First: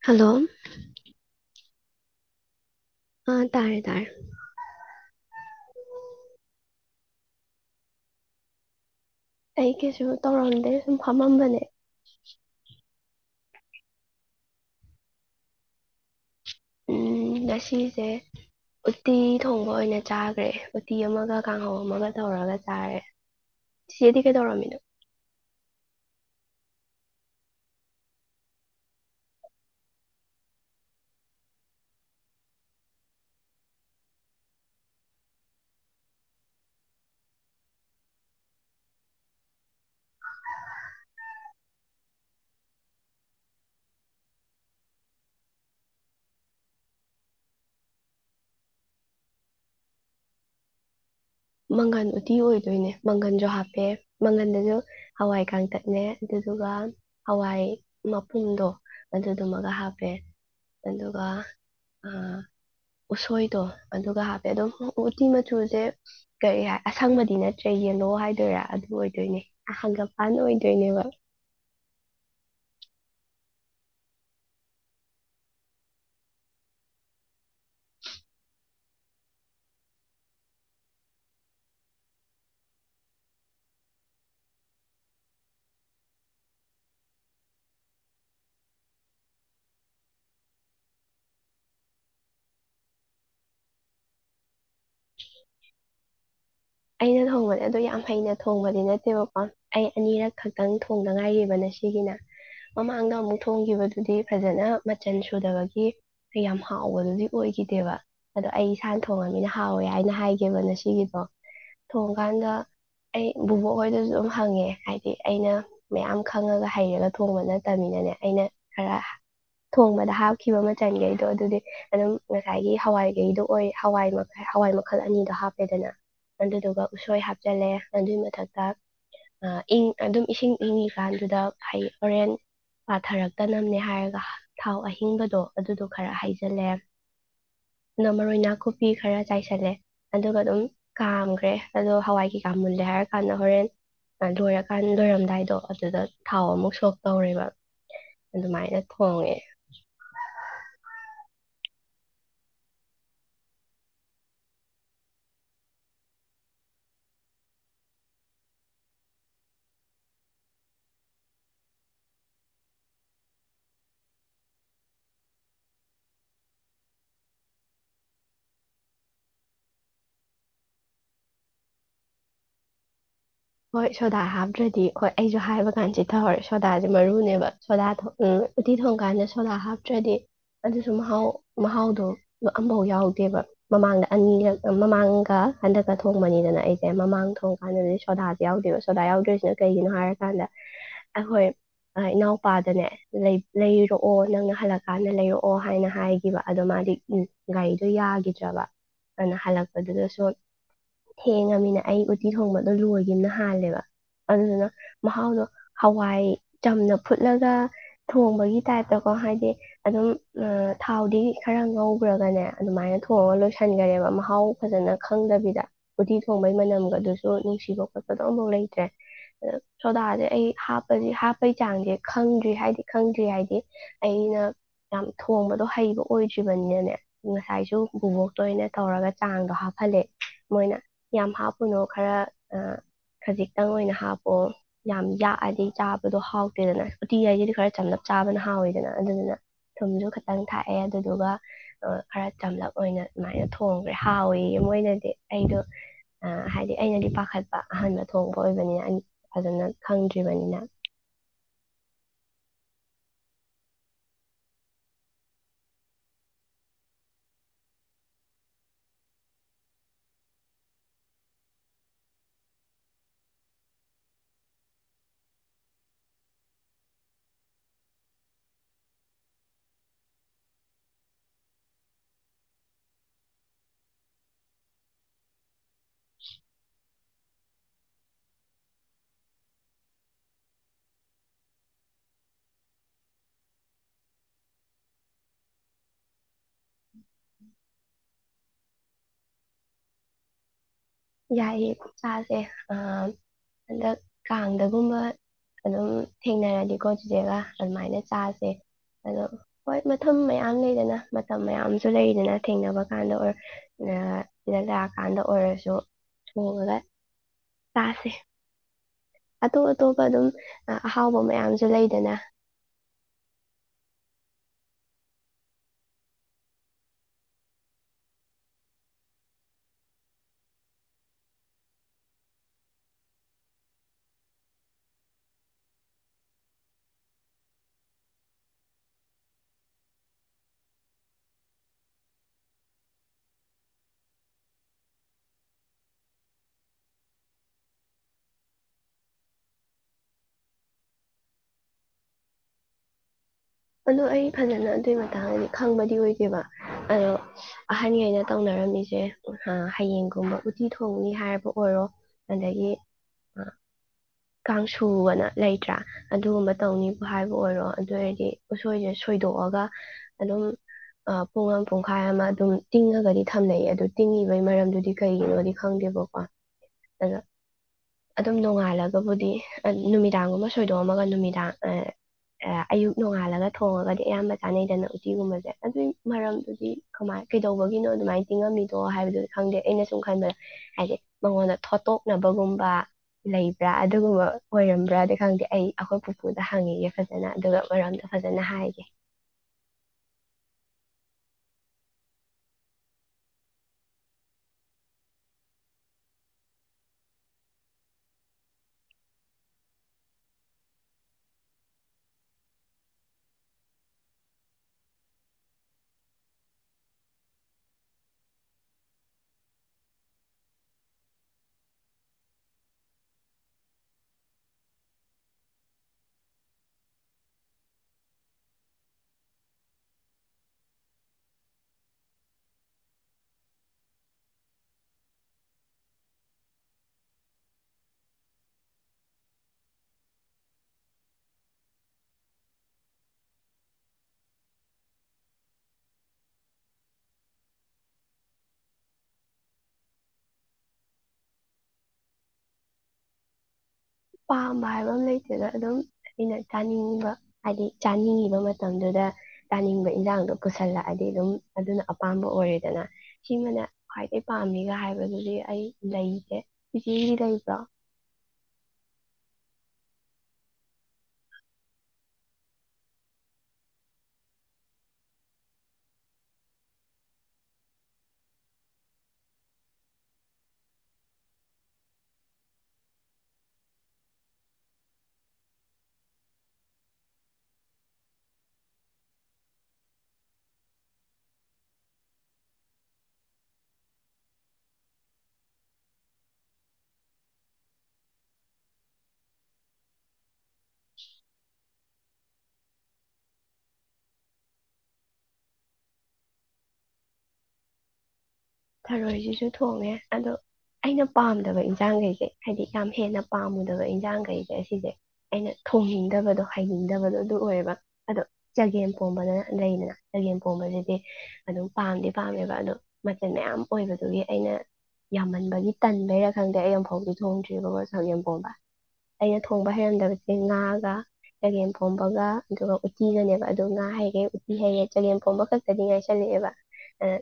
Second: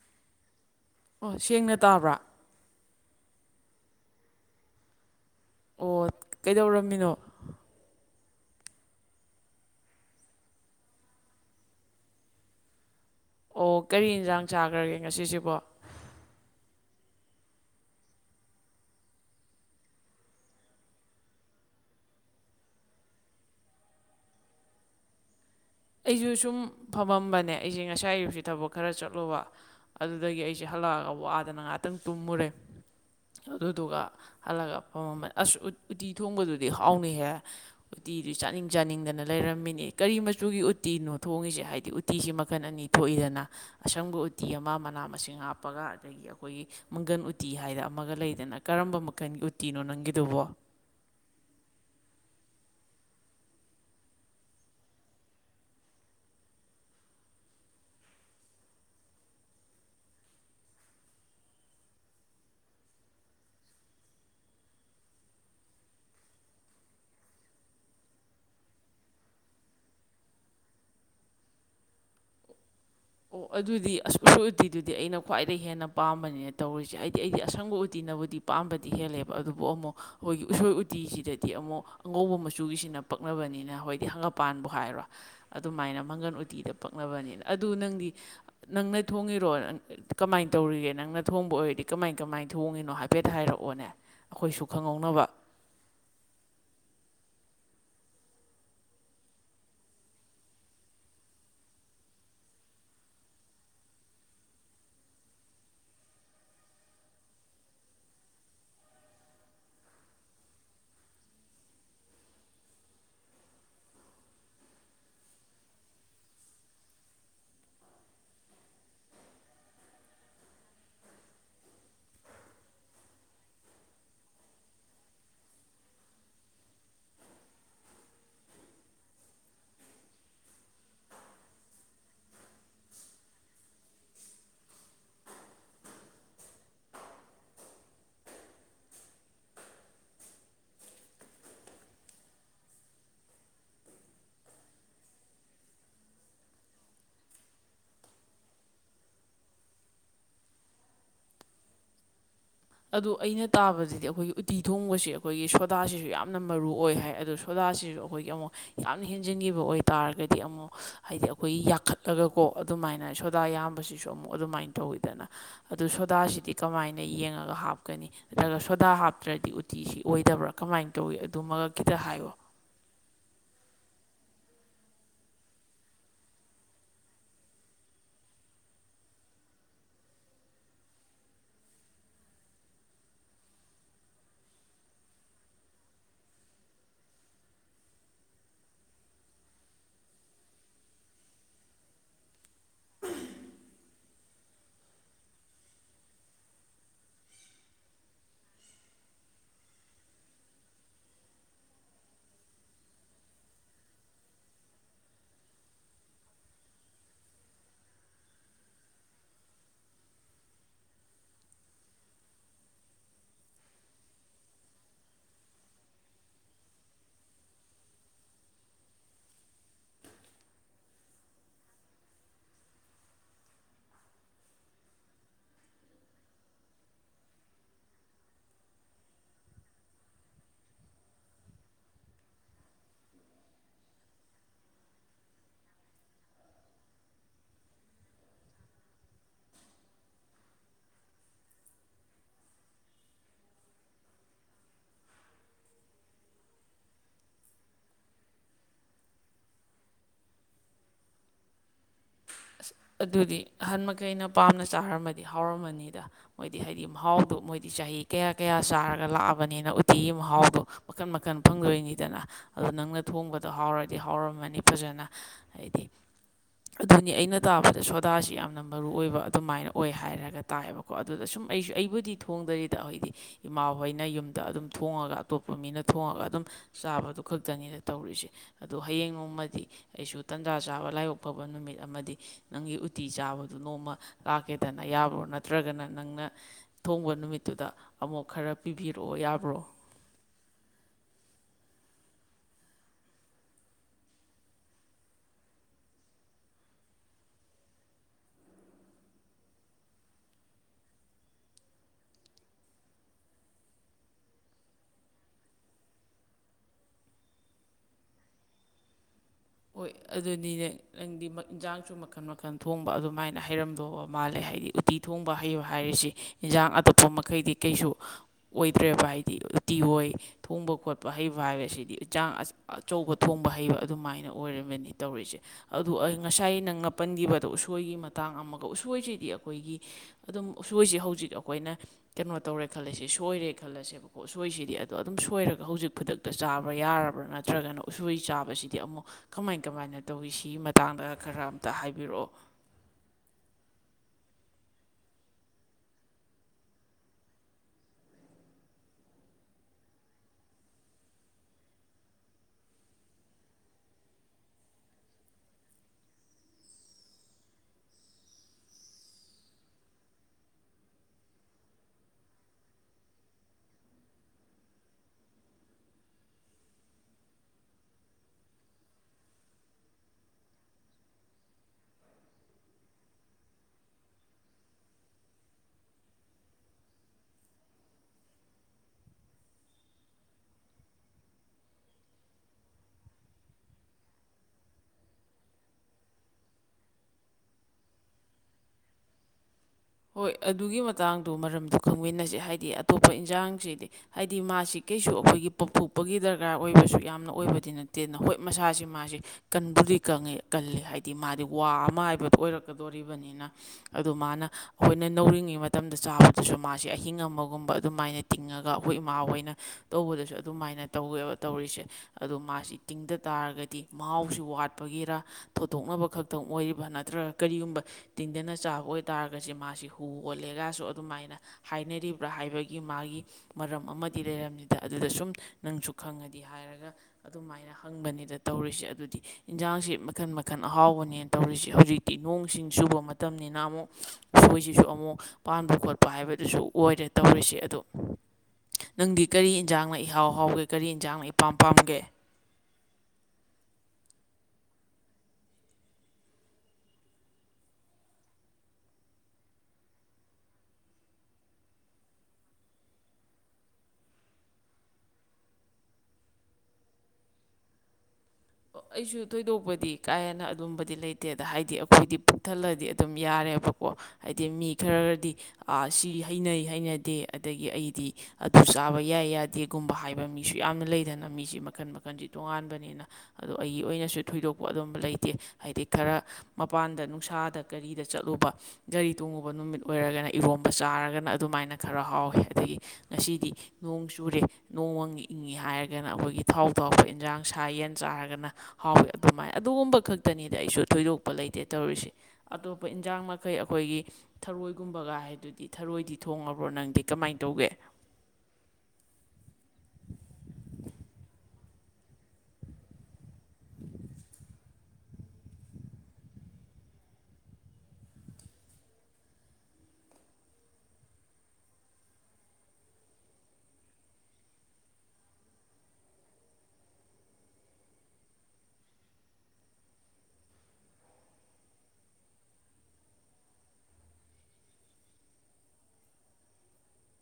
hello ꯑꯣ ꯁꯦꯡꯅ ꯞ ꯇꯥꯕ꯭ꯔ ꯑꯥ ꯇꯥꯔꯦ ꯇꯥꯔꯦ ꯑꯣ ꯀꯩꯗꯧꯔꯝꯃꯤꯅꯣ ꯑꯩ ꯀꯩꯁꯨ ꯇꯧꯔꯝꯗꯦ ꯁꯨꯝ ꯐꯝꯃꯝꯕꯅꯦ ꯑꯣ ꯀꯔꯤ ꯌꯦꯟꯁꯥꯡ ꯆꯥꯈ꯭ꯔꯒꯦ ꯉꯁꯤꯁꯤꯕꯣ ꯎꯝ ꯉꯁꯤꯁꯦ ꯎꯠꯇꯤ ꯊꯣꯡꯕ ꯑꯣꯏꯅ ꯆꯥꯈ꯭ꯔꯦ ꯎꯇꯤ ꯑꯃꯒ ꯀꯥꯡꯍꯧ ꯑꯃꯒ ꯇꯧꯔꯒ ꯆꯥꯔꯦ ꯁꯤꯦꯗꯤ ꯀꯩꯗꯧꯔꯝꯃꯤꯅꯣ ꯑꯩꯁꯨ ꯁꯨꯝ ꯐꯝꯃꯝꯕꯅꯦ ꯑꯩꯁꯦ ꯉꯁꯥꯏ ꯍꯥꯏꯁꯦ ꯊꯕꯛ ꯈꯔ ꯆꯠꯂꯨꯕ ꯑꯗꯨꯗꯒꯤ ꯑꯩꯁꯦ ꯍꯜꯂꯛꯑꯒ ꯋꯥꯗꯅ ꯉꯥꯛꯇꯪ ꯇꯨꯝꯃꯨꯔꯦ ꯑꯗꯨꯗꯨꯒ ꯍꯜꯂꯒ ꯐꯝꯃꯝꯕꯅꯤ ꯑꯁ ꯎꯇꯤ ꯊꯣꯡꯕꯗꯨꯗꯤ ꯍꯥꯎꯅꯍꯦ ꯎꯇꯤꯗꯨ ꯆꯥꯅꯤꯡ ꯆꯥꯅꯤꯡꯗꯅ ꯂꯩꯔꯝꯃꯤꯅꯤ ꯀꯔꯤ ꯃꯆꯨꯒꯤ ꯎꯇꯤꯅꯣ ꯊꯣꯡꯉꯤꯁꯦ ꯍꯥꯏꯗꯤ ꯎꯇꯤꯁꯤ ꯃꯈꯜ ꯑꯅꯤ ꯊꯣꯛꯏꯗꯅ ꯑꯁꯪꯕ ꯎꯇꯤ ꯑꯃ ꯃꯅꯥ ꯃꯁꯤꯡ ꯍꯥꯞꯄꯒ ꯑꯗꯒꯤ ꯑꯩꯈꯣꯏꯒꯤ ꯃꯪꯒꯟ ꯎꯇꯤ ꯍꯥꯏꯗꯅ ꯑꯃꯒ ꯂꯩꯗꯅ ꯀꯔꯝꯕ ꯃꯈꯜꯒꯤ ꯎꯇꯤꯅꯣ ꯅꯪꯒꯤꯗꯨꯕꯣ ꯃꯪꯒꯟ ꯎꯇꯤ ꯑꯣꯏꯗꯣꯏꯅꯦ ꯃꯪꯒꯟꯁꯨ ꯍꯥꯞꯄꯦ ꯃꯪꯒꯟꯗꯁꯨ ꯍꯋꯥꯏ ꯀꯥꯡꯇꯛꯅꯦ ꯑꯗꯨꯗꯨꯒ ꯍꯋꯥꯏ ꯃꯄꯨꯝꯗꯣ ꯑꯗꯨꯗꯨꯃꯒ ꯍꯥꯞꯄꯦ ꯑꯗꯨꯒ ꯎꯁꯣꯏꯗꯣ ꯑꯗꯨꯒ ꯍꯥꯞꯄꯦ ꯑꯗꯨꯝ ꯎꯇꯤ ꯃꯆꯨꯁꯦ ꯀꯩ ꯍꯥꯏ ꯑꯁꯪꯕꯗꯤ ꯅꯠꯇ꯭ꯔꯦ ꯌꯦꯡꯂꯣ ꯍꯥꯏꯗꯣꯏꯔꯥ ꯑꯗꯨ ꯑꯣꯏꯗꯣꯏꯅꯦ ꯑꯍꯪꯒ ꯐꯥꯟ ꯑꯣꯏꯗꯣꯏꯅꯦꯕ ꯑꯣ ꯑꯗꯨꯗꯤ ꯑꯁ ꯎꯁꯣꯏ ꯎꯇꯤꯗꯨꯗꯤ ꯑꯩꯅ ꯈ꯭ꯋꯥꯏꯗꯒꯤꯩ ꯍꯦꯟꯅ ꯄꯥꯝꯕꯅꯤꯅ ꯇꯧꯔꯤꯁꯦ ꯍꯥꯏꯗꯤ ꯑꯩꯗꯤ ꯑꯁꯪꯕ ꯎꯇꯤꯅꯕꯨꯗꯤ ꯄꯥꯝꯕꯗꯤ ꯍꯦꯜꯂꯦꯕ ꯑꯗꯨꯕꯨ ꯑꯃꯨꯛ ꯑꯩꯈꯣꯏꯒꯤ ꯎꯁꯣꯏ ꯎꯇꯤꯁꯤꯗꯗꯤ ꯑꯃꯨꯛ ꯑꯉꯧꯕ ꯃꯆꯨꯒꯤꯁꯤꯅ ꯄꯛꯅꯕꯅꯤꯅ ꯍꯥꯏꯣꯏꯗꯤ ꯍꯪꯒꯄꯥꯟꯕꯨ ꯍꯥꯏꯔꯣ ꯑꯗꯨꯃꯥꯏꯅ ꯃꯪꯒꯟ ꯎꯇꯤꯗ ꯄꯛꯅꯕꯅꯤꯅ ꯑꯗꯨ ꯅꯪ ꯅꯪꯅ ꯊꯣꯡꯉꯤꯔꯣ ꯀꯃꯥꯏꯅ ꯇꯧꯔꯤꯒꯦ ꯅꯪꯅ ꯊꯣꯡꯕ ꯑꯣꯏꯔꯗꯤ ꯀꯃꯥꯏ ꯀꯃꯥꯏꯅ ꯊꯣꯡꯉꯤꯅꯣ ꯍꯥꯏꯐꯦꯠ ꯍꯥꯏꯔꯛꯑꯣꯅꯦ ꯑꯩꯈꯣꯏꯁꯨ ꯈꯪꯍꯧꯅꯕ ꯑꯩꯅ ꯊꯣꯡꯕꯅꯦ ꯑꯣ ꯌꯥꯝ ꯍꯩꯅ ꯊꯣꯡꯕꯗꯤ ꯅꯠꯇꯦꯕꯀꯣ ꯑꯩ ꯑꯅꯤꯔꯛ ꯈꯛꯇꯪ ꯊꯣꯡꯅꯉꯥꯏꯔꯤꯕꯅ ꯁꯤꯒꯤꯅ ꯃꯃꯥꯡꯗ ꯑꯃꯨꯛ ꯊꯣꯡꯈꯤꯕꯗꯨꯗꯤ ꯐꯖꯅ ꯃꯆꯜ ꯁꯨꯗꯕꯒꯤ ꯌꯥꯝ ꯍꯥꯎꯕꯗꯨꯗꯤ ꯑꯣꯏꯈꯤꯗꯦꯕ ꯑꯗꯣ ꯑꯩ ꯏꯁꯥꯅ ꯊꯣꯡꯉꯅꯤꯅ ꯍꯥꯎꯋꯦ ꯍꯥꯏꯅ ꯍꯥꯏꯒꯕ ꯉ ꯁꯤꯒꯤꯗꯣ ꯊꯣꯡꯀꯥꯟꯗ ꯑꯩ ꯕꯕꯣꯛ ꯍꯣꯏꯗꯁꯨ ꯑꯗꯨꯝ ꯍꯪꯉꯦ ꯍꯥꯏꯗꯤ ꯑꯩꯅ ꯃꯌꯥꯝ ꯈꯪꯉꯒ ꯍꯩꯔꯒ ꯊꯣꯡꯕ ꯅꯠꯇꯃꯤꯅꯅꯦ ꯑꯩꯅ ꯈꯔ ꯊꯣꯡꯕꯗ ꯍꯥꯞꯈꯤꯕ ꯃꯆꯜꯈꯩꯗꯣ ꯑꯗꯨꯗꯤ ꯑꯗꯨꯝ ꯉꯁꯥꯏꯒꯤ ꯍꯋꯥꯏꯈꯩꯗꯣ ꯑꯣꯏ ꯍꯋꯥꯏ ꯍꯋꯥꯏ ꯃꯈꯜ ꯑꯅꯤꯗꯣ ꯍꯥꯞꯄꯦꯗꯅ ꯑꯗꯨꯗꯨꯒ ꯎꯁꯣꯏ ꯍꯥꯞꯆꯜꯂꯦ ꯑꯗꯨꯏ ꯃꯊꯛꯇ ꯏꯪ ꯑꯗꯨꯝ ꯏꯁꯤꯡ ꯏꯪꯉꯤꯀꯥꯟꯗꯨꯗ ꯍꯣꯔꯦꯟ ꯄꯥꯊꯔꯛꯇꯅꯝꯅꯦ ꯍꯥꯏꯔꯒ ꯊꯥꯎ ꯑꯍꯤꯡꯕꯗꯣ ꯑꯗꯨꯗꯣ ꯈꯔ ꯍꯩꯖꯤꯜꯂꯦ ꯑꯗꯨꯅ ꯃꯔꯣꯏ ꯅꯥꯀꯨꯞꯄꯤ ꯈꯔ ꯆꯥꯏꯁꯤꯜꯂꯦ ꯑꯗꯨꯒ ꯑꯗꯨꯝ ꯀꯥꯝꯈ꯭ꯔꯦ ꯑꯗꯣ ꯍꯋꯥꯏ ꯀꯩ ꯀꯥ ꯃꯨꯜꯂꯦ ꯍꯥꯏꯔꯀꯥꯟꯗ ꯍꯣꯔꯦꯟ ꯂꯣꯏꯔꯀꯥꯟꯗ ꯂꯣꯏꯔꯝꯗꯥꯏꯗꯣ ꯑꯗꯨꯗ ꯊꯥꯎ ꯑꯃꯨꯛ ꯁꯣꯛꯞ ꯇꯧꯔꯦꯕ ꯑꯗꯨꯃꯥꯏꯅ ꯊꯣꯡꯉꯦ ꯑꯗꯨ ꯑꯩꯅ ꯇꯥꯕꯗꯗꯤ ꯑꯩꯈꯣꯏꯒꯤ ꯎꯠꯇꯤ ꯊꯣꯡꯕꯁꯤ ꯑꯩꯈꯣꯏꯒꯤ ꯁꯣꯗꯥꯁꯤꯁꯨ ꯌꯥꯝꯅ ꯃꯔꯨ ꯑꯣꯏ ꯍꯥꯏ ꯑꯗꯨ ꯁꯣꯗꯥꯁꯤꯁꯨ ꯑꯩꯈꯣꯏꯒꯤ ꯑꯃꯨꯛ ꯌꯥꯝꯅ ꯍꯦꯟꯖꯤꯟꯈꯤꯕ ꯑꯣꯏ ꯇꯥꯔꯒꯗꯤ ꯑꯃꯨꯛ ꯍꯥꯏꯗꯤ ꯑꯩꯈꯣꯏꯒꯤ ꯌꯥꯈꯠꯂꯒꯀꯣ ꯑꯗꯨꯃꯥꯏꯅ ꯁꯣꯗꯥ ꯌꯥꯝꯕꯁꯤꯁꯨ ꯑꯃꯨꯛ ꯑꯗꯨꯃꯥꯏꯅ ꯇꯧꯋꯤꯗꯅ ꯑꯗꯨ ꯁꯣꯗꯥꯁꯤꯗꯤ ꯀꯃꯥꯏꯅ ꯌꯦꯡꯉꯒ ꯍꯥꯞꯀꯅꯤ ꯅꯠꯇ꯭ꯔꯒ ꯁꯣꯗꯥ ꯍꯥꯞꯇ꯭ꯔꯗꯤ ꯎꯇꯤꯁꯤ ꯑꯣꯏꯗꯕ꯭ꯔꯥ ꯀꯃꯥꯏꯅ ꯇꯧꯋꯤ ꯑꯗꯨꯃꯒ ꯈꯤꯇ ꯍꯥꯏꯌꯣ ꯍꯣꯏ ꯁꯣꯗꯥ ꯍꯥꯞꯇ꯭ꯔꯗꯤ ꯍꯣꯏ ꯑꯩꯁꯨ ꯍꯥꯏꯕ ꯀꯥꯟ ꯆꯊꯍꯔꯦ ꯁꯣꯗꯥꯁꯦ ꯃꯔꯨꯅꯦꯕ ꯁꯣꯗꯥ ꯎ ꯎꯇꯤ ꯊꯣꯡ ꯀꯥꯟꯗ ꯁꯣꯗꯥ ꯍꯥꯞꯇ꯭ꯔꯗꯤ ꯑꯗꯨꯁꯨ ꯃꯍꯥꯎ ꯃꯍꯥꯎꯗꯣ ꯑꯝꯐꯧ ꯌꯥꯎꯗꯦꯕ ꯃꯃꯥꯡꯗ ꯑꯅꯤꯛ ꯃꯃꯥꯡꯒ ꯍꯟꯗꯛꯀ ꯊꯣꯡꯕꯅꯤꯗꯅ ꯑꯩꯁꯦ ꯃꯃꯥꯡ ꯊꯣꯡ ꯀꯥꯟꯗꯗꯤ ꯁꯣꯗꯥ ꯌꯥꯎꯗꯦꯕ ꯁꯣꯗꯥ ꯌꯥꯎꯗꯣꯏꯔꯤꯁꯤꯅ ꯀꯩꯒꯤꯅꯣ ꯍꯥꯏꯔꯀꯥꯟꯗ ꯑꯩꯈꯣꯏ ꯏꯅꯥꯎꯄꯥꯗꯅꯦ ꯂꯩꯔꯛꯑꯣ ꯅꯪꯅ ꯍꯜꯂꯛꯀꯥꯟꯗ ꯂꯩꯔꯛꯑꯣ ꯍꯥꯏꯅ ꯍꯥꯏꯈꯤꯕ ꯑꯗꯣ ꯃꯥꯗꯤ ꯒꯥꯔꯤꯗꯣ ꯌꯥꯈꯤꯗ꯭ꯔꯕ ꯑꯗꯨꯅ ꯍꯜꯂꯛꯄꯗꯨꯗꯁꯨ ꯍꯦꯡꯉꯃꯤꯅꯦ ꯑꯩ ꯎꯇꯤ ꯊꯣꯡꯕꯗꯣ ꯂꯣꯏꯈꯤꯕꯅ ꯍꯥꯜꯂꯦꯕ ꯑꯗꯨꯗꯨꯅ ꯃꯍꯥꯎꯗꯣ ꯍꯋꯥꯏ ꯆꯝꯅ ꯐꯨꯠꯂꯒ ꯊꯣꯡꯕꯒꯤ ꯇꯥꯏꯞꯇꯀꯣ ꯍꯥꯏꯗꯤ ꯑꯗꯨꯝ ꯊꯥꯎꯗꯤ ꯈꯔ ꯉꯈ꯭ꯔꯒꯅꯦ ꯑꯗꯨꯃꯥꯏꯅ ꯊꯣꯡꯉꯒ ꯂꯣꯏꯁꯤꯟꯈꯔꯦꯕ ꯃꯍꯥꯎ ꯐꯖꯅ ꯈꯪꯗꯕꯤꯗ ꯎꯠꯇꯤ ꯊꯣꯡꯕꯒꯤ ꯃꯅꯝꯒ ꯑꯗꯨꯁꯨ ꯅꯨꯡꯁꯤꯕ ꯈꯣꯠꯄ ꯗꯣ ꯑꯃꯐꯥꯎ ꯂꯩꯇ꯭ꯔꯦ ꯑ ꯁꯣꯗꯥꯁꯦ ꯑꯩ ꯍꯥꯞꯄꯗꯤ ꯍꯥꯞꯄꯒꯤ ꯆꯥꯡꯁꯦ ꯈꯪꯗ꯭ꯔꯤ ꯍꯥꯏꯗꯤ ꯈꯪꯗ꯭ꯔꯤ ꯍꯥꯏꯗꯤ ꯑꯩꯅ ꯌꯥꯝ ꯊꯣꯡꯕꯗꯣ ꯍꯩꯕ ꯑꯣꯏꯗ꯭ꯔꯤꯕꯅꯤꯅꯅꯦ ꯉꯁꯥꯏꯁꯨ ꯕꯕꯣꯛꯇ ꯑꯣꯏꯅ ꯇꯧꯔꯒ ꯆꯥꯡꯗꯣ ꯍꯥꯞꯍꯜꯂꯦ ꯃꯣꯏꯅ ꯌꯥꯝ ꯍꯥꯞꯄꯨꯅꯣ ꯈꯔ ꯈꯖꯤꯛꯇꯪ ꯑꯣꯏꯅ ꯍꯥꯞꯄꯑꯣ ꯌꯥꯝ ꯌꯥꯛꯑꯗꯤ ꯆꯥꯕꯗꯣ ꯍꯥꯎꯇꯦꯗꯅ ꯎꯇꯤ ꯍꯥꯏꯁꯤꯗꯤ ꯈꯔ ꯆꯝꯂꯞ ꯆꯥꯕꯅ ꯍꯥꯎꯋꯤꯗꯅ ꯑꯗꯨꯗꯨꯅ ꯊꯨꯝꯁꯨ ꯈꯈꯤꯇꯪ ꯊꯥꯛꯑꯦ ꯑꯗꯨꯗꯨꯒ ꯈꯔ ꯆꯝꯂꯞ ꯑꯣꯏꯅ ꯑꯗꯨꯃꯥꯏꯅ ꯊꯣꯡꯈ꯭ꯔꯦ ꯍꯥꯎꯋꯤ ꯃꯣꯏꯅꯗꯤ ꯑꯩꯗꯣ ꯍꯥꯏꯗꯤ ꯑꯩꯅꯗꯤ ꯄꯥꯈꯠꯄ ꯑꯍꯥꯟꯕ ꯊꯣꯡꯕ ꯑꯣꯏꯕꯅꯤꯅ ꯐꯖꯅ ꯈꯪꯗ꯭ꯔꯤꯕꯅꯤꯅ ꯑꯗꯨꯗꯤ ꯑꯍꯟ ꯃꯈꯩꯅ ꯄꯥꯝꯅ ꯆꯥꯔꯝꯃꯗꯤ ꯍꯥꯎꯔꯝꯃꯅꯤꯗ ꯃꯣꯏꯗꯤ ꯍꯥꯏꯗꯤ ꯃꯍꯥꯎꯗꯣ ꯃꯣꯏꯗꯤ ꯆꯍꯤ ꯀꯌꯥ ꯀꯌꯥ ꯆꯥꯔꯒ ꯂꯥꯛꯑꯕꯅꯤꯅ ꯎꯇꯤꯒꯤ ꯃꯍꯥꯎꯗꯣ ꯃꯈꯟ ꯃꯈꯜ ꯐꯪꯗꯣꯏꯅꯤꯗꯅ ꯑꯗꯨ ꯅꯪꯅ ꯊꯣꯡꯕꯗꯣ ꯍꯥꯎꯔꯗꯤ ꯍꯥꯎꯔꯝꯃꯅꯤ ꯐꯖꯅ ꯍꯥꯏꯗꯤ ꯑꯗꯨꯅꯤ ꯑꯩꯅ ꯇꯥꯕꯗ ꯁꯣꯗꯥꯁꯤ ꯌꯥꯝꯅ ꯃꯔꯨ ꯑꯣꯏꯕ ꯑꯗꯨꯃꯥꯏꯅ ꯑꯣꯏ ꯍꯥꯏꯔꯒ ꯇꯥꯏꯑꯌꯦꯕꯀꯣ ꯑꯗꯨꯗ ꯁꯨꯝ ꯑꯩꯁꯨ ꯑꯩꯕꯨꯗꯤ ꯊꯣꯡꯗꯔꯤꯗ ꯑꯩꯈꯣꯏꯗꯤ ꯏꯃꯥ ꯍꯣꯏꯅ ꯌꯨꯝꯗ ꯑꯗꯨꯝ ꯊꯣꯡꯉꯒ ꯑꯇꯣꯞꯄ ꯃꯤꯅ ꯊꯣꯡꯉꯒ ꯑꯗꯨꯝ ꯆꯥꯕꯗꯨ ꯈꯛꯇꯅꯤꯗ ꯇꯧꯔꯤꯁꯦ ꯑꯗꯣ ꯍꯌꯦꯡ ꯅꯣꯡꯃꯗꯤ ꯑꯩꯁꯨ ꯇꯟꯖꯥ ꯆꯥꯕ ꯂꯥꯏꯑꯣꯛ ꯐꯕ ꯅꯨꯃꯤꯠ ꯑꯃꯗꯤ ꯅꯪꯒꯤ ꯎꯇꯤ ꯆꯥꯕꯗꯨ ꯅꯣꯡꯃ ꯂꯥꯛꯀꯦꯗꯅ ꯌꯥꯕ꯭ꯔꯣ ꯅꯠꯇ꯭ꯔꯒꯅ ꯅꯪꯅ ꯊꯣꯡꯕ ꯅꯨꯃꯤꯠꯇꯨꯗ ꯑꯃꯨꯛ ꯈꯔ ꯄꯤꯕꯤꯔꯛꯑꯣ ꯌꯥꯕ꯭ꯔꯣ ꯌꯥꯏꯌꯦ ꯆꯥꯁꯦ ꯍꯟꯗꯛ ꯀꯥꯡꯗꯒꯨꯝꯕ ꯑꯗꯨꯝ ꯊꯦꯡꯅꯔꯗꯤꯀꯣ ꯆꯤꯆꯦꯒ ꯑꯗꯨꯃꯥꯏꯅ ꯆꯥꯁꯦ ꯑꯗꯣ ꯍꯣꯏ ꯃ ꯃꯌꯥꯝ ꯂꯩꯗꯅ ꯃꯇꯝ ꯃꯌꯥꯝꯁꯨ ꯂꯩꯗꯅ ꯊꯦꯡꯅꯕ ꯀꯥꯟꯗ ꯑꯣꯏꯔ ꯁꯤꯗ ꯂꯥꯛꯑꯀꯥꯟꯗ ꯑꯣꯏꯔꯁꯨ ꯍꯒꯒꯦ ꯆꯥꯁꯦ ꯑꯇꯣꯞ ꯍꯣꯏ ꯑꯇꯣꯞꯄ ꯑꯗꯨꯝ ꯑꯗꯨꯅꯤꯅꯦ ꯑꯍꯥꯎꯕ ꯅꯪꯗꯤ ꯃꯌꯥꯝꯁꯨ ꯏꯟꯁꯥꯡꯁꯨ ꯂꯩꯗꯅ ꯃꯈꯟ ꯃꯈꯜ ꯊꯣꯡꯕ ꯑꯗꯨꯃꯥꯏꯅ ꯍꯥꯏꯔꯝꯗꯧꯕ ꯃꯥꯜꯂꯦ ꯍꯥꯏꯗꯤ ꯎꯇꯤ ꯊꯣꯡꯕ ꯍꯩꯕ ꯍꯥꯏꯔꯤꯁꯤ ꯏꯟꯁꯥꯡ ꯑꯇꯣꯞꯄ ꯃꯈꯩꯗꯤ ꯀꯩꯁꯨ ꯑꯣꯏꯗ꯭ꯔꯦꯕ ꯍꯥꯏꯗꯤ ꯎꯇꯤ ꯍꯣꯏ ꯊꯣꯡꯕ ꯈꯣꯠꯄ ꯍꯩꯕ ꯍꯥꯏꯕꯁꯤꯗꯤ ꯏꯟꯖꯥꯡ ꯑꯆꯧꯕ ꯊꯣꯡꯕ ꯍꯩꯕ ꯑꯗꯨꯃꯥꯏꯅ ꯑꯣꯏꯔꯤꯕꯅꯤ ꯇꯧꯔꯤꯁꯦ ꯑꯗꯣ ꯉꯁꯥꯏ ꯅꯪ ꯃꯥꯄꯟꯈꯤꯕꯗꯣ ꯎꯁꯣꯏꯒꯤ ꯃꯇꯥꯡ ꯑꯃꯒ ꯎꯁꯣꯏꯁꯤꯗꯤ ꯑꯩꯈꯣꯏꯒꯤ ꯑꯗꯨꯝ ꯎꯁꯣꯏꯁꯤꯦ ꯍꯧꯖꯤꯛ ꯑꯩꯈꯣꯏꯅ ꯀꯩꯅꯣ ꯇꯧꯔꯦ ꯈꯜꯂꯁꯦ ꯁꯣꯏꯔꯦ ꯈꯜꯂꯁꯦꯕꯀꯣ ꯎꯁꯣꯏꯁꯤꯗꯤ ꯑꯗꯣ ꯑꯗꯨꯝ ꯁꯣꯏꯔꯒ ꯍꯧꯖꯤꯛ ꯈꯨꯗꯛꯇ ꯆꯥꯕ꯭ꯔꯥ ꯌꯥꯔꯕ꯭ꯔꯥ ꯅꯠꯇ꯭ꯔꯒꯅ ꯎꯁꯣꯏ ꯆꯥꯕꯁꯤꯗꯤ ꯑꯃꯨꯛ ꯀꯃꯥꯏ ꯀꯃꯥꯏꯅ ꯇꯧꯋꯤ ꯁꯤꯒꯤ ꯃꯇꯥꯡꯗ ꯈꯔ ꯑꯝꯇ ꯍꯥꯏꯕꯤꯔꯛꯑꯣ ꯑꯗꯣ ꯑꯩ ꯐꯖꯅ ꯑꯗꯨꯏ ꯃꯇꯥꯡꯗꯗꯤ ꯈꯪꯕꯗꯤ ꯑꯣꯏꯗꯦꯕ ꯑꯗꯣ ꯑꯍꯟꯉꯩꯅ ꯇꯧꯅꯔꯝꯃꯤꯁꯦ ꯍꯌꯦꯡꯒꯨꯝꯕ ꯎꯠꯇꯤ ꯊꯣꯡꯅꯤ ꯍꯥꯏꯔꯕ ꯑꯣꯏꯔꯣ ꯑꯗꯒꯤ ꯀꯥꯡꯁꯨꯕꯅ ꯂꯩꯇ꯭ꯔꯥ ꯑꯗꯨꯒꯨꯝꯕ ꯇꯧꯅꯤ ꯍꯥꯏꯕ ꯑꯣꯏꯔꯣ ꯑꯗꯨ ꯑꯣꯏꯔꯗꯤ ꯎꯁꯣꯏꯁꯦ ꯁꯣꯏꯗꯣꯛꯑꯒ ꯑꯗꯨꯝ ꯄꯨꯡ ꯑꯃ ꯄꯨꯡꯈꯥꯏ ꯑꯃ ꯑꯗꯨꯝ ꯇꯤꯡꯉꯒꯗꯤ ꯊꯝꯅꯩ ꯑꯗꯨ ꯇꯤꯡꯉꯤꯕꯒꯤ ꯃꯔꯝꯗꯨꯗꯤ ꯀꯩꯒꯤꯅꯣꯗꯤ ꯈꯪꯗꯦꯕꯀꯣ ꯑꯗ ꯑꯗꯨꯝ ꯅꯣꯡꯉꯥꯜꯂꯒ ꯑꯗꯨꯕꯨꯗꯤ ꯅꯨꯃꯤꯗꯥꯡꯒꯨꯝꯕ ꯁꯣꯏꯗꯣꯛꯑꯃꯒ ꯅꯨꯃꯤꯗꯥꯡ ꯑꯌꯨꯛ ꯅꯣꯡꯉꯥꯜꯂꯒ ꯊꯣꯡꯉꯒꯗꯤ ꯑꯌꯥꯝꯕ ꯆꯥꯅꯩꯗꯅ ꯎꯇꯤꯒꯨꯝꯕꯁꯦ ꯑꯗꯨꯒꯤ ꯃꯔꯝꯗꯨꯗꯤ ꯀꯃꯥꯏ ꯀꯩꯗꯧꯕꯒꯤꯅꯣ ꯑꯗꯨꯃꯥꯏꯅ ꯇꯤꯡꯉꯝꯃꯤꯗꯣ ꯍꯥꯏꯕꯗꯨꯗꯤ ꯈꯪꯗꯦ ꯑꯩꯅ ꯁꯨꯝ ꯈꯟꯕꯗ ꯍꯥꯏꯗꯤ ꯃꯉꯣꯟꯗ ꯊꯣꯠꯇꯣꯛꯅꯕꯒꯨꯝꯕ ꯂꯩ ꯭ꯔꯥ ꯑꯗꯨꯒꯨꯝꯕ ꯑꯣꯏꯔꯝꯕ꯭ꯔꯥꯗꯤ ꯈꯪꯗꯦ ꯑꯩ ꯑꯩꯈꯣꯏ ꯄꯨꯄꯨꯗ ꯍꯪꯉꯤꯒꯦ ꯐꯖꯅ ꯑꯗꯨꯒ ꯃꯔꯝꯗꯣ ꯐꯖꯅ ꯍꯥꯏꯒꯦ ꯍꯣꯏ ꯑꯗꯨꯒꯤ ꯃꯇꯥꯡꯗꯣ ꯃꯔꯝꯗ ꯈꯪꯃꯤꯟꯅꯁꯦ ꯍꯥꯏꯗꯤ ꯑꯇꯣꯞꯄ ꯏꯟꯁꯥꯡꯁꯤꯗꯤ ꯍꯥꯏꯗꯤ ꯃꯥꯁꯤ ꯀꯩꯁꯨ ꯑꯩꯈꯣꯏꯒꯤ ꯄꯥꯡꯊꯣꯛꯄꯒꯤ ꯗꯔꯀꯥꯔ ꯑꯣꯏꯕꯁꯨ ꯌꯥꯝꯅ ꯑꯣꯏꯕꯗꯤ ꯅꯠꯇꯦꯅ ꯍꯣꯏ ꯃꯁꯥꯁ ꯃꯥꯁꯤ ꯀꯟꯕꯨꯗꯤꯉꯦ ꯀꯜꯂꯤ ꯍꯥꯏꯗꯤ ꯃꯥꯗꯤ ꯋꯥ ꯑꯃ ꯍꯥꯏꯕꯗꯨꯣ ꯑꯣꯏꯔꯛꯀꯗꯣꯔꯤꯕꯅꯤꯅ ꯑꯗꯨ ꯃꯥꯅ ꯑꯩꯈꯣꯏꯅ ꯅꯧꯔꯤꯉꯩ ꯃꯇꯝꯗ ꯆꯥꯕꯗꯁꯨ ꯃꯥꯁꯤꯦ ꯑꯍꯤꯡ ꯑꯃꯒꯨꯝꯕ ꯑꯗꯨꯃꯥꯏꯅ ꯇꯤꯡꯉꯒ ꯑꯩꯈꯣꯏ ꯏꯃꯥ ꯍꯣꯏꯅ ꯇꯧꯕꯗꯁꯨ ꯑꯗꯨꯃꯥꯏꯅ ꯇꯧꯋꯦꯕ ꯇꯧꯔꯤꯁꯦ ꯑꯗꯣ ꯃꯥꯁꯤ ꯇꯤꯡꯗ ꯇꯥꯔꯒꯗꯤ ꯃꯍꯥꯎꯁꯨ ꯋꯥꯠꯄꯒꯤꯔ ꯊꯣꯇꯣꯛꯅꯕ ꯈꯛꯇꯪ ꯑꯣꯏꯔꯤꯕ ꯅꯠꯇ꯭ꯔꯒ ꯀꯔꯤꯒꯨꯝꯕ ꯇꯤꯡꯗꯅ ꯆꯥꯕ ꯑꯣꯏ ꯇꯥꯔꯒꯗꯤ ꯃꯥꯁꯤ ꯑꯁꯤ ꯍꯨ ꯑꯣꯣꯜꯂꯦꯒꯁꯨ ꯑꯗꯨꯃꯥꯏꯅ ꯍꯥꯏꯅꯔꯤꯕ꯭ꯔꯥ ꯍꯥꯏꯕꯒꯤ ꯃꯥꯒꯤ ꯃꯔꯝ ꯑꯃꯗꯤ ꯂꯩꯔꯝꯅꯤꯗ ꯑꯗꯨꯗ ꯁꯨꯝ ꯅꯪꯁꯨ ꯈꯪꯉꯗꯤ ꯍꯥꯏꯔꯒ ꯑꯗꯨꯃꯥꯏꯅ ꯍꯪꯕꯅꯤꯗ ꯇꯧꯔꯤꯁꯦ ꯑꯗꯨꯗꯤ ꯏꯟꯁꯥꯡꯁꯤ ꯃꯈꯟ ꯃꯈꯜ ꯑꯍꯥꯎꯕꯅꯦꯅ ꯇꯧꯔꯤꯁꯤꯦ ꯍꯧꯖꯤꯛꯇꯤ ꯅꯣꯡꯁꯤꯡ ꯆꯨꯕ ꯃꯇꯝꯅꯤꯅ ꯑꯃꯨꯛ ꯁꯣꯏꯁꯤꯁꯨ ꯑꯃꯨꯛ ꯄꯥꯟꯕ ꯈꯣꯠꯄ ꯍꯥꯏꯕꯗꯨꯁꯨ ꯑꯣꯏꯔꯦ ꯇꯧꯔꯤꯁꯦ ꯑꯗꯣ ꯅꯪꯗꯤ ꯀꯔꯤ ꯑꯦꯟꯖꯥꯡꯅ ꯏꯍꯥꯎ ꯍꯥꯎꯒꯦ ꯀꯔꯤ ꯏꯟꯁꯥꯡꯅ ꯏꯄꯥꯝ ꯄꯥꯝꯒꯦ ꯄꯥꯝꯕ ꯍꯥꯏꯕ ꯑꯃ ꯂꯩꯇ꯭ꯔꯒ ꯑꯗꯨꯝ ꯑꯩꯅ ꯆꯥꯅꯤꯡꯉꯤꯕ ꯍꯥꯏꯗꯤ ꯆꯥꯅꯤꯡꯉꯤꯕ ꯃꯇꯝꯗꯨꯗ ꯆꯥꯅꯤꯡꯕ ꯏꯟꯖꯥꯡꯗꯣ ꯄꯨꯁꯜꯂꯛꯑꯗꯤ ꯑꯗꯨꯝ ꯑꯗꯨꯅ ꯑꯄꯥꯝꯕ ꯑꯣꯏꯔꯦꯗꯅ ꯁꯤꯃꯅ ꯈ꯭ꯋꯥꯏꯗꯗꯒꯤ ꯄꯥꯝꯃꯤꯒ ꯍꯥꯏꯕꯗꯨꯗꯤ ꯑꯩ ꯂꯩꯁꯦ ꯆꯤꯆꯦꯒꯤ ꯂꯩꯕ꯭ꯔꯣ ꯑꯩꯁꯨ ꯊꯣꯏꯗꯣꯛꯄꯗꯤ ꯀꯥ ꯍꯦꯟꯅ ꯑꯗꯨꯝꯕꯗꯤ ꯂꯩꯇꯦꯗ ꯍꯥꯏꯗꯤ ꯑꯩꯈꯣꯏꯗꯤ ꯄꯨꯟꯊꯜꯂꯗꯤ ꯑꯗꯨꯝ ꯌꯥꯔꯦꯕꯀꯣ ꯍꯥꯏꯗꯤ ꯃꯤ ꯈꯔꯗꯤ ꯁꯤ ꯍꯩꯅꯩ ꯍꯩꯅꯗꯦ ꯑꯗꯒꯤ ꯑꯩꯗꯤ ꯑꯗꯨ ꯆꯥꯕ ꯌꯥꯏ ꯌꯥꯗꯦꯒꯨꯝꯕ ꯍꯥꯏꯕ ꯃꯤꯁꯨ ꯌꯥꯝꯅ ꯂꯩꯗꯅ ꯃꯤꯁꯤ ꯃꯈꯟ ꯃꯈꯜꯁꯤ ꯇꯣꯉꯥꯟꯕꯅꯤꯅ ꯑꯗꯣ ꯑꯩꯒꯤ ꯑꯣꯏꯅꯁꯨ ꯊꯣꯏꯗꯣꯛꯄ ꯑꯗꯨꯝꯕ ꯂꯩꯇꯦ ꯍꯥꯏꯗꯤ ꯈꯔ ꯃꯄꯥꯟꯗ ꯅꯨꯡꯁꯥꯗ ꯀꯔꯤꯗ ꯆꯠꯂꯨꯕ ꯒꯥꯔꯤ ꯇꯣꯡꯉꯨꯕ ꯅꯨꯃꯤꯠ ꯑꯣꯏꯔꯒꯅ ꯏꯔꯣꯝꯕ ꯆꯥꯔꯒꯅ ꯑꯗꯨꯃꯥꯏꯅ ꯈꯔ ꯍꯥꯎꯋꯦ ꯑꯗꯒꯤ ꯉꯁꯤꯗꯤ ꯅꯣꯡ ꯆꯨꯔꯦ ꯅꯣꯡꯪ ꯏꯪꯉꯦ ꯍꯥꯏꯔꯒꯅ ꯑꯩꯈꯣꯏꯒꯤ ꯊꯥꯎ ꯊꯥꯎ ꯏꯟꯖꯥꯡ ꯁꯥ ꯌꯦꯟ ꯆꯥꯔꯒꯅ ꯍꯥꯎꯋ ꯑꯗꯨꯃꯥꯏ ꯑꯗꯨꯒꯨꯝꯕ ꯈꯛꯇꯅꯤ ꯑꯗꯤ ꯑꯩꯁꯨ ꯊꯣꯏꯗꯣꯛꯄ ꯂꯩꯇꯦ ꯇꯧꯔꯤꯁꯦ ꯑꯇꯣꯞꯄ ꯏꯟꯁꯥꯡ ꯃꯈꯩ ꯑꯩꯈꯣꯏꯒꯤ ꯊꯔꯣꯏꯒꯨꯝꯕꯒ ꯍꯥꯏꯗꯨꯗꯤ ꯊꯔꯣꯏꯗꯤ ꯊꯣꯡꯉꯕ꯭ꯔꯣ ꯅꯪꯗꯤ ꯀꯃꯥꯏꯅ ꯇꯧꯒꯦ ꯊꯔꯣꯏꯁꯤꯁꯨ ꯊꯣꯡꯉꯦ ꯑꯗꯣ ꯑꯩꯅ ꯄꯥꯝꯗꯕ ꯏꯟꯖꯥꯡꯈꯩꯁꯦ ꯍꯥꯏꯗꯤ ꯌꯥꯝ ꯍꯦꯟꯅ ꯄꯥꯝꯃꯨꯗꯕ ꯏꯟꯖꯥꯡꯈꯩꯁꯦ ꯑꯁꯤꯁꯦ ꯑꯩꯅ ꯊꯣꯡꯅꯤꯡꯗꯕꯗꯣ ꯍꯩꯅꯤꯡꯗꯕꯗꯣ ꯑꯗꯨ ꯑꯣꯏꯌꯦꯕ ꯑꯗꯣ ꯆꯒꯦꯝ ꯄꯣꯝꯕꯗ ꯂꯩꯗꯅ ꯆꯒꯦꯝ ꯄꯣꯝꯕꯁꯤꯗꯤ ꯑꯗꯨꯝ ꯄꯥꯝꯗꯤ ꯄꯥꯝꯃꯦꯕ ꯑꯗꯣ ꯃꯌꯥꯝ ꯑꯣꯏꯕꯗꯨꯒꯤ ꯑꯩꯅ ꯌꯥꯝꯃꯟꯕꯒꯤ ꯇꯟꯕꯩꯔꯥ ꯈꯪꯗꯦ ꯑꯩ ꯌꯐꯧꯗꯤ ꯊꯣꯡꯗ꯭ꯔꯤꯕꯕꯀꯣ ꯁꯔꯛ ꯌꯄꯣꯝꯕ ꯑꯩꯅ ꯊꯣꯡꯕ ꯍꯩꯔꯝꯗꯕꯁꯦ ꯉꯥꯒ ꯆꯒꯦꯝ ꯐꯣꯝꯕꯒ ꯑꯗꯨꯒ ꯎꯠꯇꯤꯒꯅꯦꯕ ꯑꯗꯨꯣ ꯉꯥ ꯍꯩꯒꯦ ꯎꯠꯇꯤ ꯍꯩꯒꯦ ꯆꯒꯦꯝ ꯐꯣꯝꯕ ꯈꯛꯇꯗꯤ ꯉꯥꯏꯁꯜꯂꯛꯑꯦꯕ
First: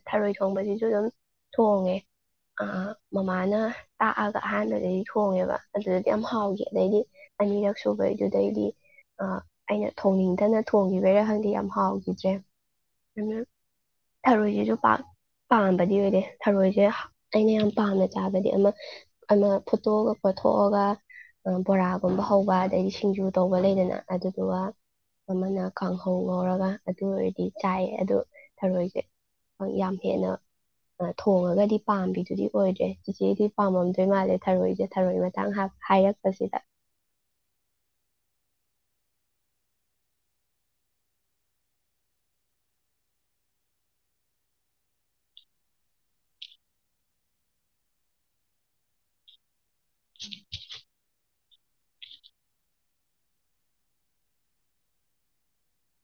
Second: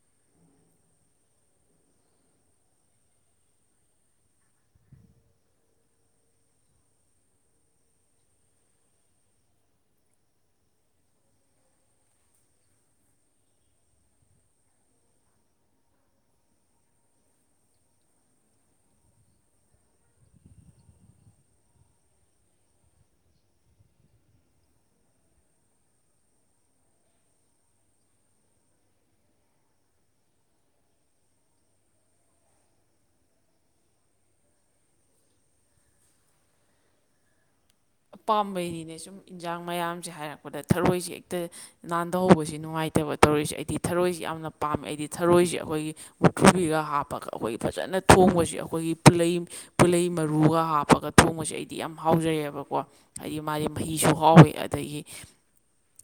ꯊꯔꯣꯏ ꯊꯣꯡꯕꯁꯤꯁꯨ ꯁꯨ ꯑꯗꯨꯝ ꯊꯣꯡꯉꯦ ꯃꯃꯥꯅ ꯇꯥꯛꯑꯒ ꯑꯍꯥꯟꯕꯗꯩꯗꯤ ꯊꯣꯡꯉꯦꯕ ꯑꯗꯨꯗꯗꯤ ꯌꯥꯝ ꯍꯥꯎꯈꯤ ꯑꯗꯩꯗꯤ ꯑꯅꯤꯔꯛ ꯁꯨꯕꯩꯗꯨꯗꯩꯗꯤ ꯑꯩꯅ ꯊꯣꯡꯅꯤꯡꯗꯅ ꯊꯣꯡꯈꯤꯕꯩꯔꯥ ꯈꯪꯗꯤ ꯌꯥꯝ ꯍꯥꯎꯈꯤꯗ꯭ꯔꯦ ꯑꯗꯨ ꯊꯔꯣꯏꯁꯤꯁꯨ ꯄꯥꯛ ꯄꯥꯝꯕꯗꯤ ꯑꯣꯏꯔꯦ ꯊꯔꯣꯏꯁꯦ ꯑꯩꯅ ꯌꯥꯝ ꯄꯥꯝꯅ ꯆꯥꯕꯗꯤ ꯑꯃ ꯑꯃ ꯐꯨꯠꯇꯣꯛꯑꯒ ꯈꯣꯊꯣꯛꯑꯒ ꯕꯣꯔꯥꯒꯨꯝꯕ ꯍꯧꯕ ꯑꯗꯩꯗꯤ ꯁꯤꯡꯖꯨ ꯇꯧꯕ ꯂꯩꯗꯅ ꯑꯗꯨꯗꯨꯒ ꯑꯃꯅ ꯀꯥꯡꯍꯧ ꯉꯧꯔꯒ ꯑꯗꯨ ꯑꯣꯏꯔꯗꯤ ꯆꯥꯏꯌꯦ ꯑꯗꯨ ꯊꯔꯣꯏꯁꯦ ꯌꯥꯝ ꯍꯦꯟꯅ ꯊꯣꯡꯉꯒꯗꯤ ꯄꯥꯝꯕꯤꯗꯨꯗꯤ ꯑꯣꯏꯗ꯭ꯔꯦ ꯆꯤꯆꯦꯗꯤ ꯄꯥꯝꯃꯝꯗꯣꯏ ꯃꯥꯜꯂꯦ ꯊꯔꯣꯏꯁꯦ ꯊꯔꯣꯏ ꯃꯇꯥꯡ ꯍꯥꯏꯔꯛꯄꯁꯤꯗ ꯑꯄꯥꯝꯕꯩꯅꯤꯅꯦ ꯁꯨꯝ ꯏꯟꯖꯥꯡ ꯃꯌꯥꯝꯁꯦ ꯍꯥꯏꯔꯛꯄꯗ ꯊꯔꯣꯏꯁꯦ ꯍꯦꯛꯇ ꯅꯥꯟꯊꯍꯧꯕꯁꯤ ꯅꯨꯡꯉꯥꯏꯇꯕ ꯇꯧꯔꯤꯁꯦ ꯑꯩꯗꯤ ꯊꯔꯣꯏꯁꯤ ꯌꯥꯝꯅ ꯄꯥꯝꯃꯦ ꯑꯩꯗꯤ ꯊꯔꯣꯏꯁꯦ ꯑꯩꯈꯣꯏꯒꯤ ꯃꯨꯇꯨꯕꯤꯒ ꯍꯥꯞꯄꯒ ꯑꯩꯈꯣꯏꯒꯤ ꯐꯖꯅ ꯊꯣꯡꯕꯁꯤ ꯑꯩꯈꯣꯏꯒꯤ ꯄꯨꯂꯩ ꯄꯨꯂꯩ ꯃꯔꯨꯒ ꯍꯥꯞꯄꯒ ꯊꯣꯡꯕꯁꯦ ꯑꯩꯗꯤ ꯌꯥꯝ ꯍꯥꯎꯖꯩꯑꯕꯀꯣ ꯍꯥꯏꯗꯤ ꯃꯥꯗꯤ ꯃꯍꯤꯁꯨ ꯍꯥꯎꯋꯦ ꯑꯗꯒꯤ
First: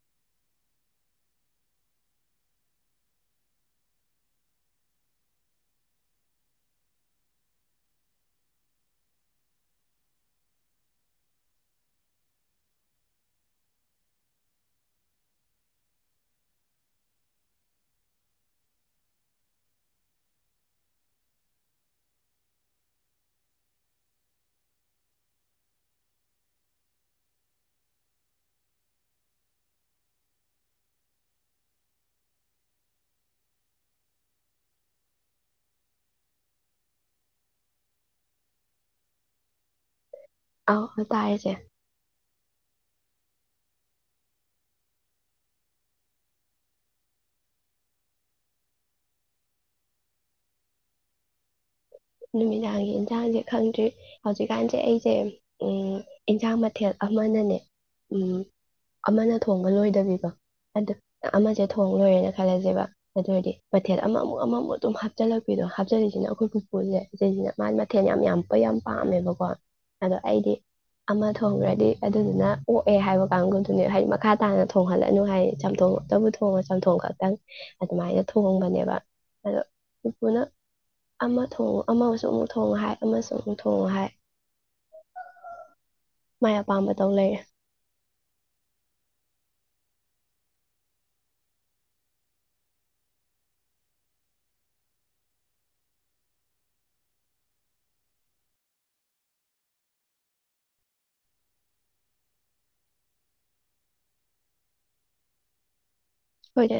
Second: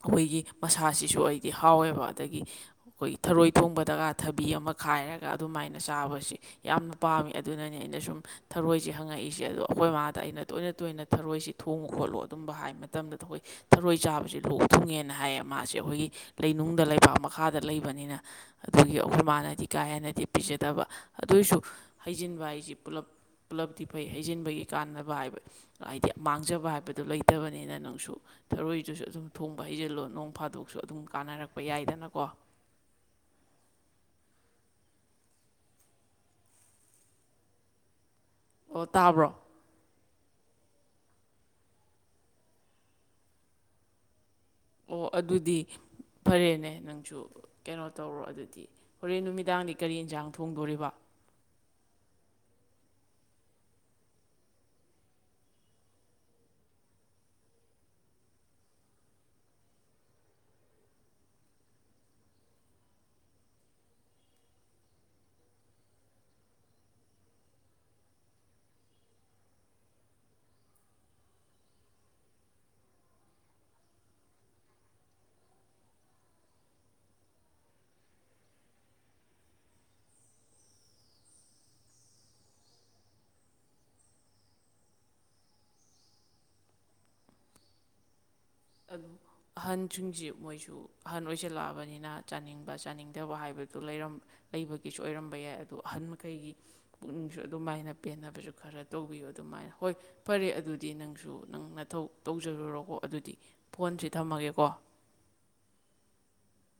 ꯑꯩꯈꯣꯏꯒꯤ ꯃꯁꯥꯁꯤꯁꯨ ꯑꯩꯗꯤ ꯍꯥꯎꯋꯦꯕ ꯑꯗꯒꯤ ꯑꯩꯈꯣꯏꯒꯤ ꯊꯔꯣꯏ ꯊꯣꯡꯕꯗꯒ ꯊꯕꯤ ꯑꯃ ꯈꯥꯏꯔꯒ ꯑꯗꯨꯃꯥꯏꯅ ꯆꯥꯕꯁꯤꯦ ꯌꯥꯝꯅ ꯄꯥꯝꯃꯤ ꯑꯗꯨꯅꯅꯦ ꯑꯩꯅ ꯁꯨꯝ ꯊꯔꯣꯏꯁ ꯍꯪꯉꯛꯏꯁꯦ ꯑꯗꯣ ꯑꯩꯈꯣꯏꯃꯥꯗ ꯑꯩꯅ ꯇꯣꯏꯅ ꯇꯣꯏꯅ ꯊꯔꯣꯏꯁꯤ ꯊꯣꯡꯉꯨ ꯈꯣꯠꯂꯨ ꯑꯗꯨꯝꯕ ꯍꯥꯏ ꯃꯇꯝꯗ ꯑꯩꯈꯣꯏ ꯊꯔꯣꯏ ꯆꯥꯕꯕꯁꯤꯦ ꯂꯣꯛ ꯊꯨꯡꯉꯦꯅ ꯍꯥꯏꯌꯦ ꯃꯥꯁꯦ ꯑꯩꯈꯣꯏꯒꯤ ꯂꯩꯅꯨꯡꯗ ꯂꯩꯕꯥꯛ ꯃꯈꯥꯗ ꯂꯩꯕꯅꯤꯅ ꯑꯗꯨꯒꯤ ꯑꯩꯈꯣꯏ ꯃꯥꯅꯗꯤ ꯀꯥ ꯍꯦꯟꯅꯗꯤ ꯄꯤꯖꯗꯕ ꯑꯗꯨꯏꯁꯨ ꯍꯩꯖꯤꯟꯕ ꯍꯥꯏꯁꯤꯦ ꯄꯨꯜꯂꯞ ꯄꯨꯜꯂꯞꯗꯤ ꯐꯩ ꯍꯩꯖꯤꯟꯕꯒꯤ ꯀꯥꯟꯅꯕ ꯍꯥꯏꯕ ꯍꯥꯏꯗꯤ ꯃꯥꯡꯖꯕ ꯍꯥꯏꯕꯗꯨꯣ ꯂꯩꯇꯕꯅꯤꯅ ꯅꯪꯁꯨ ꯊꯔꯣꯏꯗꯨꯁꯨ ꯑꯗꯨꯝ ꯊꯣꯡꯕ ꯍꯩꯖꯤꯜꯂꯣ ꯅꯣꯡ ꯐꯥꯗꯣꯛꯁꯨ ꯑꯗꯨꯝ ꯀꯥꯟꯅꯔꯛꯄ ꯌꯥꯏꯗꯅꯀꯣ ꯑꯣ ꯇꯥꯕ꯭ꯔꯣ ꯑ ꯇꯥꯏꯌꯦꯁꯦ ꯑꯣ ꯑꯗꯨꯗꯤ ꯐꯔꯦꯅꯦ ꯅꯪꯁꯨ ꯀꯩꯅꯣ ꯇꯧꯔꯣ ꯑꯗꯨꯗꯤ ꯍꯣꯔꯦꯟ ꯅꯨꯃꯤꯗꯥꯡꯗꯤ ꯀꯔꯤ ꯌꯦꯟꯁꯥꯡ ꯊꯣꯡꯗꯣꯔꯤꯕ ꯅꯨꯃꯤꯗꯥꯡꯒꯤ ꯏꯟꯁꯥꯡꯁꯦ ꯈꯪꯗ꯭ꯔꯤ ꯍꯧꯖꯤꯛꯀꯥꯟꯁꯦ ꯑꯩꯁꯦ ꯏꯟꯁꯥꯡ ꯃꯊꯦꯜ ꯑꯃꯅꯅꯦ ꯑꯃꯅ ꯊꯣꯡꯕ ꯂꯣꯏꯗꯕꯤꯀꯣ ꯑ ꯑꯃꯁꯦ ꯊꯣꯡ ꯂꯣꯏꯔꯦꯅ ꯈꯜꯂꯁꯦꯕ ꯑꯗꯨ ꯑꯣꯏꯔꯗꯤ ꯃꯊꯦꯜ ꯑꯃꯃꯨꯛ ꯑꯃꯃꯨꯛ ꯑꯗꯨꯝ ꯍꯥꯞꯆꯤꯜꯂꯛꯄꯤꯗꯣ ꯍꯥꯞꯆꯤꯜꯂꯤꯂꯤꯁꯤꯅ ꯑꯩꯈꯣꯏꯕꯨ ꯎꯄꯨꯁꯦ ꯁꯤꯁꯤꯅ ꯃꯥꯒꯤ ꯃꯊꯦꯜ ꯌꯥꯝ ꯌꯥꯝ ꯌꯥꯝ ꯄꯥꯝꯃꯦꯕꯀꯣ ꯑꯗꯣ ꯑꯩꯗꯤ ꯑꯃ ꯊꯣꯡꯈ꯭ꯔꯗꯤ ꯑꯗꯨꯗꯨꯅ ꯑꯣꯛꯑꯦ ꯍꯥꯏꯕ ꯀꯥꯡꯒꯗꯨꯅꯦ ꯍꯥꯏꯗꯤ ꯃꯈꯥ ꯇꯥꯅ ꯊꯣꯡꯍꯜꯂꯅꯨ ꯍꯥꯏꯗꯤ ꯆꯝꯊꯣꯡꯇꯕꯨ ꯊꯣꯡꯉ ꯆꯝꯊꯣꯡ ꯈꯛꯇꯪ ꯑꯗꯨꯃꯥꯏꯅ ꯊꯣꯡꯕꯅꯦꯕ ꯑꯗꯣ ꯎꯄꯨꯅ ꯑꯃ ꯊꯣꯡꯉ ꯑꯃꯁꯨ ꯑꯃꯨꯛ ꯊꯣꯡꯉ ꯍꯥꯏ ꯑꯃꯁꯨ ꯑꯃꯨꯛ ꯊꯣꯡꯉ ꯍꯥꯏ ꯃꯥꯏ ꯑꯄꯥꯝꯕꯗꯧ ꯂꯩꯔꯦ ꯑꯗꯨ ꯑꯍꯟꯁꯤꯡꯁꯤ ꯃꯣꯏꯁꯨ ꯑꯍꯟ ꯑꯣꯏꯁꯤꯜꯂꯛꯑꯕꯅꯤꯅ ꯆꯥꯅꯤꯡꯕ ꯆꯥꯅꯤꯡꯗꯕ ꯍꯥꯏꯕꯗꯨ ꯂꯩꯕꯒꯤꯁꯨ ꯑꯣꯏꯔꯝꯕ ꯌꯥꯏ ꯑꯗꯨꯗꯣ ꯑꯍꯟ ꯃꯈꯩꯒꯤ ꯄꯨꯛꯅꯤꯡꯁꯨ ꯑꯗꯨꯃꯥꯏꯅ ꯄꯦꯟꯅꯕꯁꯨ ꯈꯔ ꯇꯧꯕꯤꯌꯨ ꯑꯗꯨꯃꯥꯏꯅ ꯍꯣꯏ ꯐꯔꯦ ꯑꯗꯨꯗꯤ ꯅꯪꯁꯨ ꯅꯪꯅꯊꯧ ꯇꯧꯖꯔꯨꯔꯣꯀꯣ ꯑꯗꯨꯗꯤ ꯐꯣꯟꯁꯤ ꯊꯝꯃꯒꯦꯀꯣ ꯍꯣꯏꯔ